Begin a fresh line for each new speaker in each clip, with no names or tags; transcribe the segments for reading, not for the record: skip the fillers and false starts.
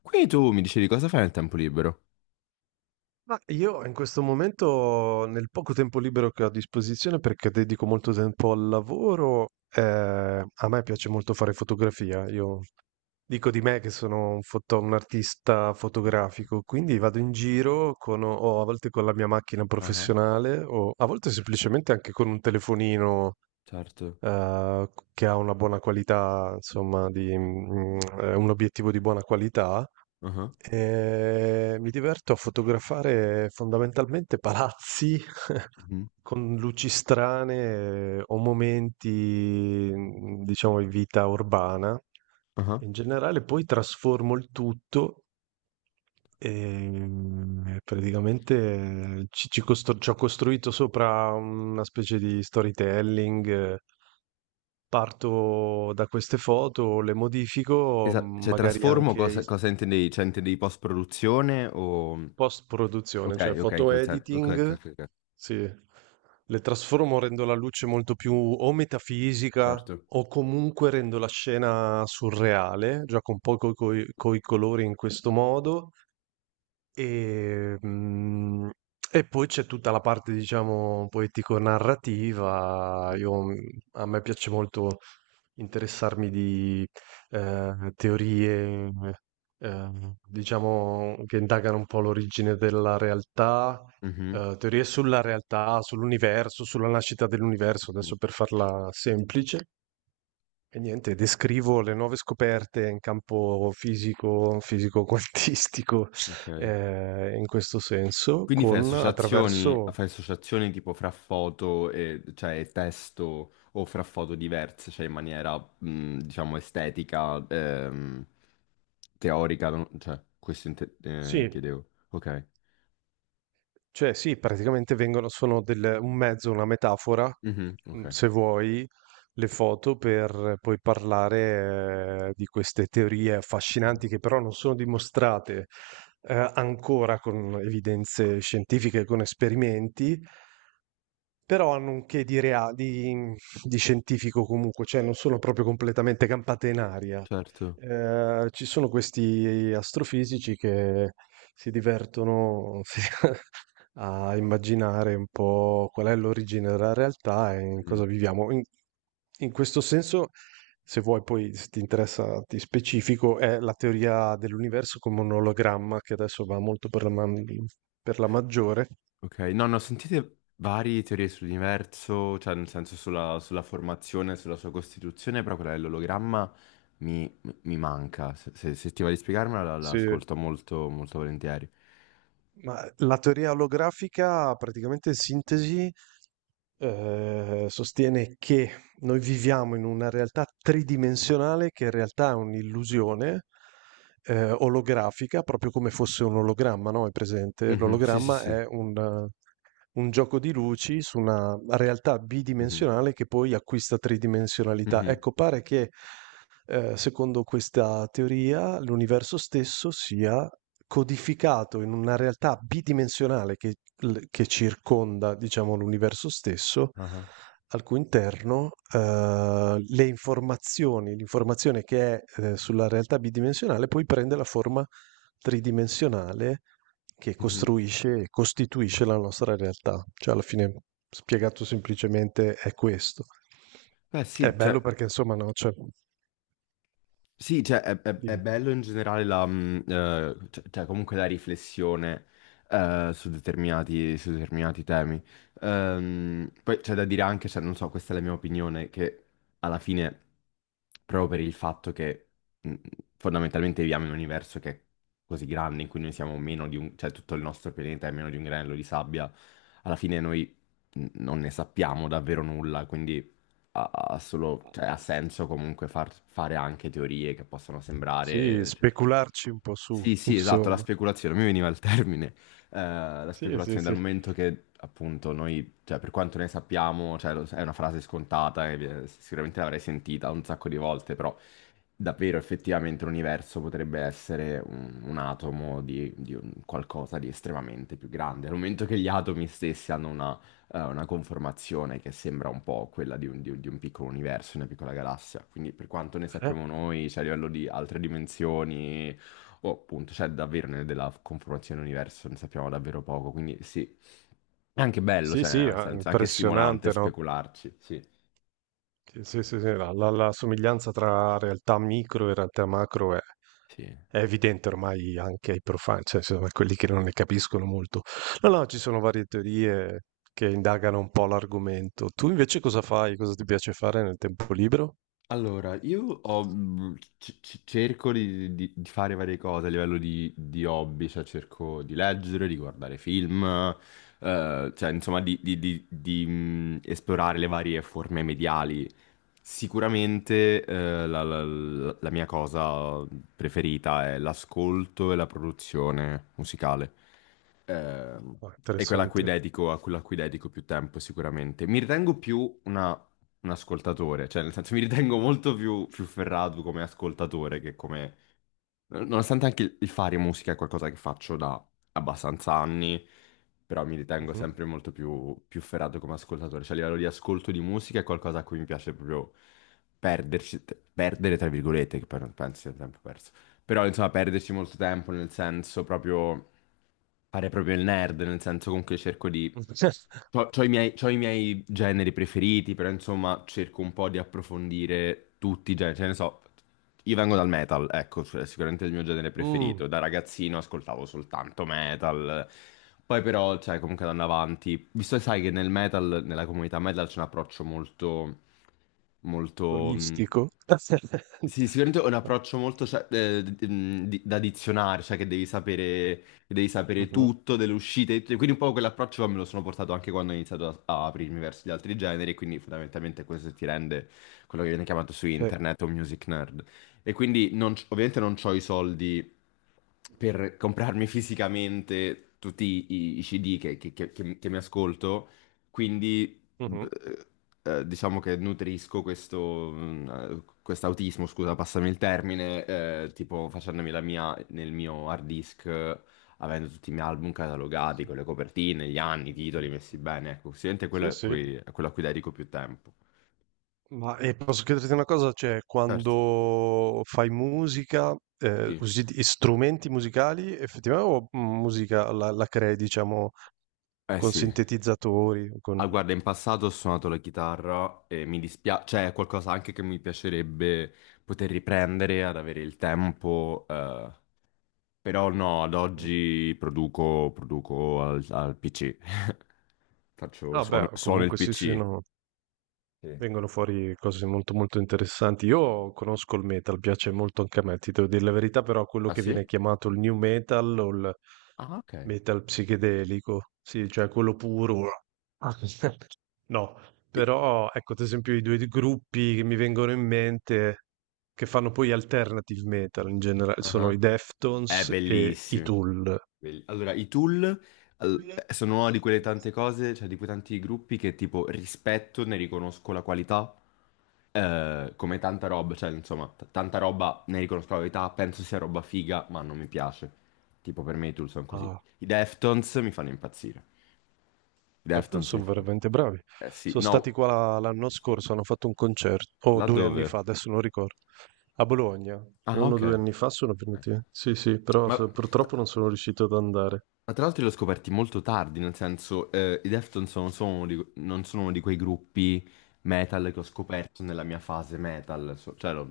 Quindi tu mi dicevi cosa fai nel tempo libero?
Ma io in questo momento, nel poco tempo libero che ho a disposizione, perché dedico molto tempo al lavoro, a me piace molto fare fotografia. Io dico di me che sono un artista
Ah,
fotografico, quindi vado in giro con, o a volte con la mia macchina
ah,
professionale, o a volte semplicemente anche con un telefonino,
certo.
che ha una buona qualità, insomma, un obiettivo di buona qualità.
Ah,
Mi diverto a fotografare fondamentalmente palazzi
mhm,
con luci strane o momenti, diciamo, di vita urbana.
ah.
In generale poi trasformo il tutto praticamente ci ho costruito sopra una specie di storytelling. Parto da queste foto, le modifico,
Cioè
magari
trasformo
anche
cosa intendevi? Cioè intendevi post-produzione o.
post-produzione,
Ok,
cioè
ok, in
photo
quel senso. Ok, ok,
editing,
ok, ok,
sì, le trasformo, rendo la luce molto più o metafisica
certo.
o comunque rendo la scena surreale, gioco un po' con i colori in questo modo e, mm, e poi c'è tutta la parte, diciamo, poetico-narrativa.
Mhm,
A me piace molto interessarmi di, teorie, diciamo che indagano un po' l'origine della realtà,
mhm,
teorie sulla realtà, sull'universo, sulla nascita dell'universo,
mhm,
adesso per farla semplice. E niente, descrivo le nuove scoperte in campo fisico, fisico-quantistico,
ok.
in questo senso,
Quindi fai
con
associazioni,
attraverso,
fai associazioni tipo fra foto e, cioè, e testo o fra foto diverse, cioè in maniera, diciamo, estetica, teorica, cioè, questo
sì,
chiedevo. Ok.
cioè sì, praticamente vengono, un mezzo, una metafora,
Mhm, ok.
se vuoi, le foto per poi parlare di queste teorie affascinanti che però non sono dimostrate ancora con evidenze scientifiche, con esperimenti, però hanno un che di scientifico comunque, cioè non sono proprio completamente campate in aria.
Certo.
Ci sono questi astrofisici che si divertono, sì, a immaginare un po' qual è l'origine della realtà e in
Mhm,
cosa viviamo. In questo senso, se vuoi poi, se ti interessa, ti specifico, è la teoria dell'universo come un ologramma, che adesso va molto per la maggiore.
ok. No, no, sentite varie teorie sull'universo, cioè nel senso sulla formazione, sulla sua costituzione, però quella dell'ologramma mi manca. Se ti va di spiegarmela, la
Sì.
ascolto molto, molto volentieri.
Ma la teoria olografica, praticamente in sintesi, sostiene che noi viviamo in una realtà tridimensionale che in realtà è un'illusione olografica, proprio come fosse un ologramma, no? È presente?
Mh-mh. Sì, sì,
L'ologramma
sì.
è un gioco di luci su una realtà
Mh-mh.
bidimensionale che poi acquista tridimensionalità.
Mh-mh.
Ecco, pare che secondo questa teoria, l'universo stesso sia codificato in una realtà bidimensionale che circonda, diciamo, l'universo stesso,
Ah-ah.
al cui interno l'informazione che è sulla realtà bidimensionale poi prende la forma tridimensionale che
Mh-mh.
costruisce e costituisce la nostra realtà. Cioè, alla fine, spiegato semplicemente, è questo.
Beh
È
sì, cioè.
bello perché, insomma, no, cioè,
Sì, cioè, è
dimmi.
bello in generale cioè, comunque la riflessione su determinati temi. Poi c'è da dire anche, cioè, non so, questa è la mia opinione, che alla fine, proprio per il fatto che mh, fondamentalmente viviamo in un universo che è così grande, in cui noi siamo meno di cioè tutto il nostro pianeta è meno di un granello di sabbia, alla fine noi non ne sappiamo davvero nulla, quindi
Ah,
cioè, ha
adesso-
senso comunque far fare anche teorie che possono
Sì,
sembrare.
specularci un po' su,
Sì, sì, esatto, la
insomma.
speculazione, mi veniva il termine, eh, la
Sì, sì,
speculazione dal
sì.
momento che appunto noi, cioè per quanto ne sappiamo, cioè, è una frase scontata, e sicuramente l'avrei sentita un sacco di volte, però davvero effettivamente l'universo potrebbe essere un, atomo di un qualcosa di estremamente più grande, al momento che gli atomi stessi hanno una conformazione che sembra un po' quella di un piccolo universo, una piccola galassia, quindi per quanto ne
Eh,
sappiamo noi, cioè a livello di altre dimensioni o appunto, cioè davvero della conformazione dell'universo ne sappiamo davvero poco, quindi sì, è anche bello,
Sì,
cioè,
sì,
nel senso, è anche stimolante
impressionante, no?
specularci, sì,
Sì, sì, sì, sì, la somiglianza tra realtà micro e realtà macro è
sì.
È evidente ormai anche ai profani, cioè insomma a quelli che non ne capiscono molto. No,
Sì.
no, ci sono varie teorie che indagano un po' l'argomento. Tu invece cosa fai? Cosa ti piace fare nel tempo libero?
Allora, io cerco di, di fare varie cose a livello di hobby, cioè cerco di leggere, di guardare film, cioè insomma di, di esplorare le varie forme mediali. Sicuramente la mia cosa preferita è l'ascolto e la produzione musicale. Eh,
Ah,
è quella
interessante.
a quella a cui dedico più tempo sicuramente. Mi ritengo più un ascoltatore, cioè nel senso mi ritengo molto più ferrato come ascoltatore che come. Nonostante anche il fare musica è qualcosa che faccio da abbastanza anni, però mi ritengo
Mh-mh.
sempre molto più ferrato come ascoltatore, cioè a livello di ascolto di musica è qualcosa a cui mi piace proprio perderci, perdere tra virgolette, che poi non penso sia tempo perso, però insomma perderci molto tempo nel senso proprio fare proprio il nerd, nel senso comunque cerco di. C'ho, c'ho i miei, c'ho i miei generi preferiti, però insomma cerco un po' di approfondire tutti i generi. Cioè, ne so, io vengo dal metal, ecco, cioè, sicuramente è il mio genere
Mh,
preferito. Da ragazzino ascoltavo soltanto metal. Poi però, cioè, comunque andando avanti, visto che sai che nel metal, nella comunità metal c'è un approccio molto, molto. mh,
olistico.
sì, sicuramente è un approccio molto cioè, da dizionario, cioè che devi sapere
Mh-mh.
tutto delle uscite, e quindi un po' quell'approccio me lo sono portato anche quando ho iniziato a, aprirmi verso gli altri generi, e quindi fondamentalmente questo ti rende quello che viene chiamato su
Eh.
internet un music nerd. E quindi non ovviamente non ho i soldi per comprarmi fisicamente tutti i CD che mi ascolto, quindi
Mh-mh.
eh, diciamo che nutrisco quest'autismo, scusa, passami il termine, tipo facendomi la mia nel mio hard disk, avendo tutti i miei album catalogati, con le copertine, gli anni, i titoli messi bene, ecco, sicuramente quello
Sì, sì.
è quello a cui dedico più tempo.
Ma e posso chiederti una cosa? Cioè,
Certo.
quando fai musica,
Sì.
usi strumenti musicali effettivamente o musica la crei, diciamo,
Eh
con
sì,
sintetizzatori? Con...
ah guarda, in passato ho suonato la chitarra e mi dispiace, cioè è qualcosa anche che mi piacerebbe poter riprendere ad avere il tempo. Però no, ad
Mhm.
oggi produco al PC. Faccio,
Ah,
suono,
beh,
suono il
comunque sì, sì,
PC.
no.
Sì.
Vengono fuori cose molto molto interessanti. Io conosco il metal, piace molto anche a me, ti devo dire la verità, però quello
Ah
che viene
sì?
chiamato il new metal o il
Ah, ok.
metal psichedelico, sì, cioè quello puro. Ah. No,
E-
però ecco, ad esempio i due gruppi che mi vengono in mente che fanno poi alternative metal in generale sono i
ah, è
Deftones e i
bellissimo.
Tool.
Allora, i Tool sono una di quelle tante cose, cioè di quei tanti gruppi che tipo rispetto, ne riconosco la qualità, come tanta roba, cioè insomma, tanta roba ne riconosco la qualità, penso sia roba figa, ma non mi piace. Tipo per me i Tool sono così.
Ah.
I Deftones mi fanno impazzire.
Certo,
Deftones in
sono
fondo.
veramente bravi.
Eh sì,
Sono stati
no.
qua l'anno
Sì. Sì.
scorso, hanno fatto un concerto, o due anni
Laddove?
fa, adesso non ricordo, a Bologna.
Ah,
Uno o
ok.
due
Eh.
anni fa sono venuti. Sì, sì, però
Ma t-
purtroppo non sono riuscito ad andare.
Ma tra l'altro li ho scoperti molto tardi, nel senso, i Deftones non sono uno di quei gruppi metal che ho scoperto nella mia fase metal, cioè, lo-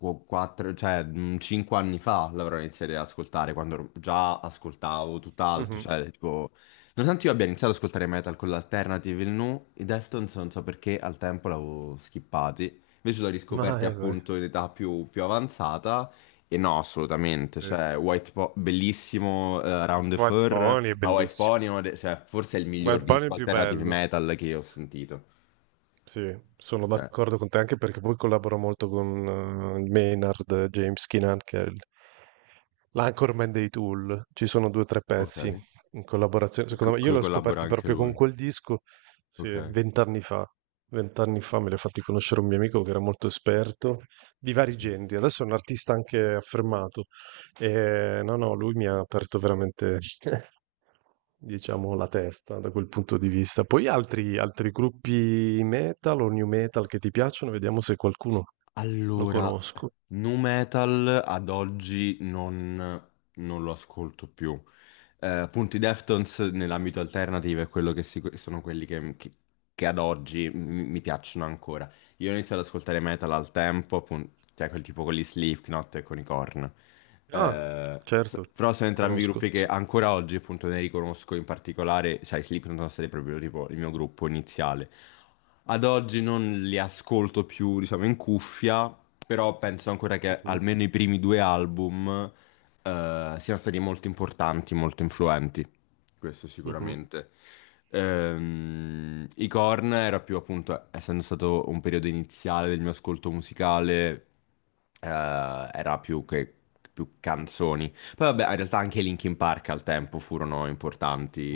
qu- quattro, cioè, 5 anni fa l'avrò iniziato ad ascoltare, quando già ascoltavo tutt'altro,
Mhm.
cioè, tipo. Nonostante io abbia iniziato ad ascoltare metal con l'alternative e i Deftones non so perché al tempo l'avevo skippati, invece l'ho
Ma
riscoperti
beh,
appunto in età più avanzata e no, assolutamente,
sì.
cioè, bellissimo, Round the
White
Fur,
Pony è
ma White
bellissimo.
Pony, è cioè, forse è il miglior
White Pony è
disco
il più
alternative
bello.
metal che io ho sentito.
Sì, sono
Cioè,
d'accordo con te anche perché poi collaboro molto con Maynard, James Keenan, che è l'anchorman dei Tool. Ci sono due o tre pezzi
ok.
in collaborazione. Secondo
Co-
me, io
co-
li ho
collabora
scoperti
anche
proprio con
lui.
quel disco, sì,
Ok.
vent'anni fa. Vent'anni fa me li ha fatti conoscere un mio amico che era molto esperto di vari
Mhm.
generi. Adesso è un artista anche affermato. E, no, no, lui mi ha aperto veramente, diciamo, la testa da quel punto di vista. Poi altri, gruppi metal o new metal che ti piacciono, vediamo se qualcuno lo
Allora,
conosco.
nu metal ad oggi non lo ascolto più. Appunto, i Deftones nell'ambito alternative è quello che sicu- sono quelli che ad oggi mi piacciono ancora. Io ho iniziato ad ascoltare metal al tempo, appunto, cioè quel tipo con gli Slipknot e con i Korn.
Ah,
Eh, s-
certo,
però sono entrambi
conosco,
gruppi che
sì.
ancora oggi, appunto, ne riconosco in particolare, cioè i Slipknot sono stati proprio tipo il mio gruppo iniziale. Ad oggi non li ascolto più, diciamo, in cuffia, però penso ancora che
Mhm,
almeno i primi due album, siano stati molto importanti, molto influenti questo
mhm.
sicuramente. I Korn era più appunto, essendo stato un periodo iniziale del mio ascolto musicale, eh, era più che più canzoni. Poi vabbè, in realtà anche i Linkin Park al tempo furono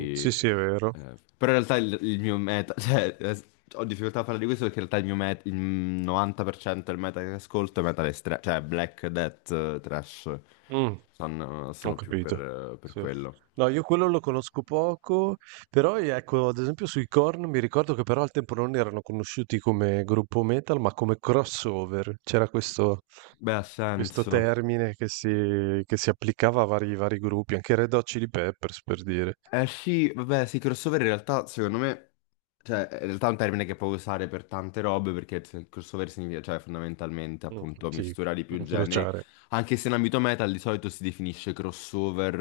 Mm, sì,
eh,
sì, è vero.
però in realtà il, mio meta, cioè, ho difficoltà a parlare di questo perché in realtà il mio meta, il 90% del meta che ascolto è metal cioè Black Death, Trash,
Mm,
sono,
ho
sono più
capito.
per
Sì.
quello.
No, io quello lo conosco poco, però ecco, ad esempio sui Korn mi ricordo che però al tempo non erano conosciuti come gruppo metal, ma come crossover. C'era
Beh, ha
questo
senso.
termine che si applicava a vari gruppi, anche Red Hot Chili Peppers per dire,
Eh sì, vabbè, sì, crossover in realtà, secondo me, cioè, in realtà è un termine che puoi usare per tante robe, perché crossover significa, cioè, fondamentalmente,
mm,
appunto,
sì,
misturare i più generi,
incrociare.
anche se in ambito metal di solito si definisce crossover,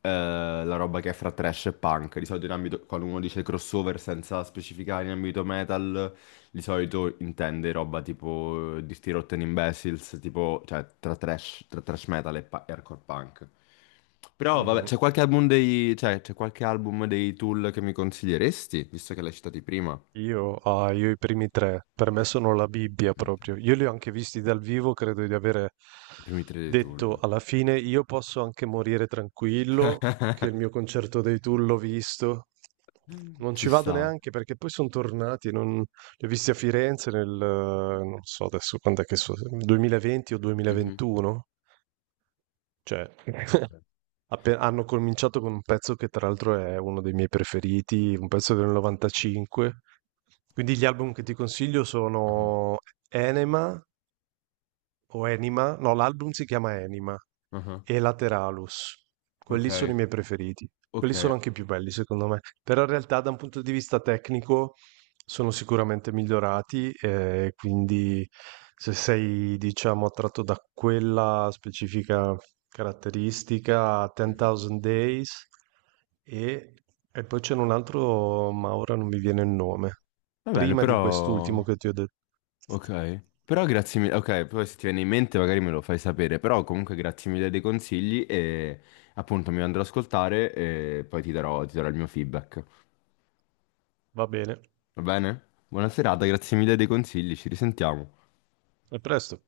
la roba che è fra trash e punk, di solito in ambito, quando uno dice crossover senza specificare in ambito metal, di solito intende roba tipo di Sti Rotten Imbeciles, tipo, cioè, tra trash metal e hardcore punk. Però vabbè,
Mhm.
c'è qualche album dei, cioè, c'è qualche album dei Tool che mi consiglieresti, visto che l'hai citati prima?
Io i primi tre, per me sono la Bibbia
Mm.
proprio. Io li ho anche visti dal vivo, credo di avere
I primi tre dei Tool.
detto
Ok.
alla fine, io posso anche morire tranquillo, che il mio concerto dei Tool l'ho visto. Non ci
Ci
vado
sta.
neanche perché poi sono tornati, non... li ho visti a Firenze non so adesso quando è che so, 2020 o
Mhm.
2021. Cioè,
Ok.
hanno cominciato con un pezzo che tra l'altro è uno dei miei preferiti, un pezzo del 95. Quindi gli album che ti consiglio
Ah,
sono Enema, o Enima, no, l'album si chiama Enima
ah, ah.
e Lateralus.
Ok.
Quelli sono i miei preferiti. Quelli
Ok.
sono anche i più belli, secondo me. Però in realtà, da un punto di vista tecnico, sono sicuramente migliorati. E quindi, se sei, diciamo, attratto da quella specifica caratteristica,
Mhm.
10.000 Days, e, e poi c'è un altro, ma ora non mi viene il nome.
Va bene,
Prima di
però.
quest'ultimo che ti ho detto.
Ok. Però grazie mille. Ok, poi se ti viene in mente magari me lo fai sapere, però comunque grazie mille dei consigli e appunto mi andrò ad ascoltare e poi ti darò, il mio feedback.
Va bene,
Va bene? Buona serata, grazie mille dei consigli, ci risentiamo.
a presto.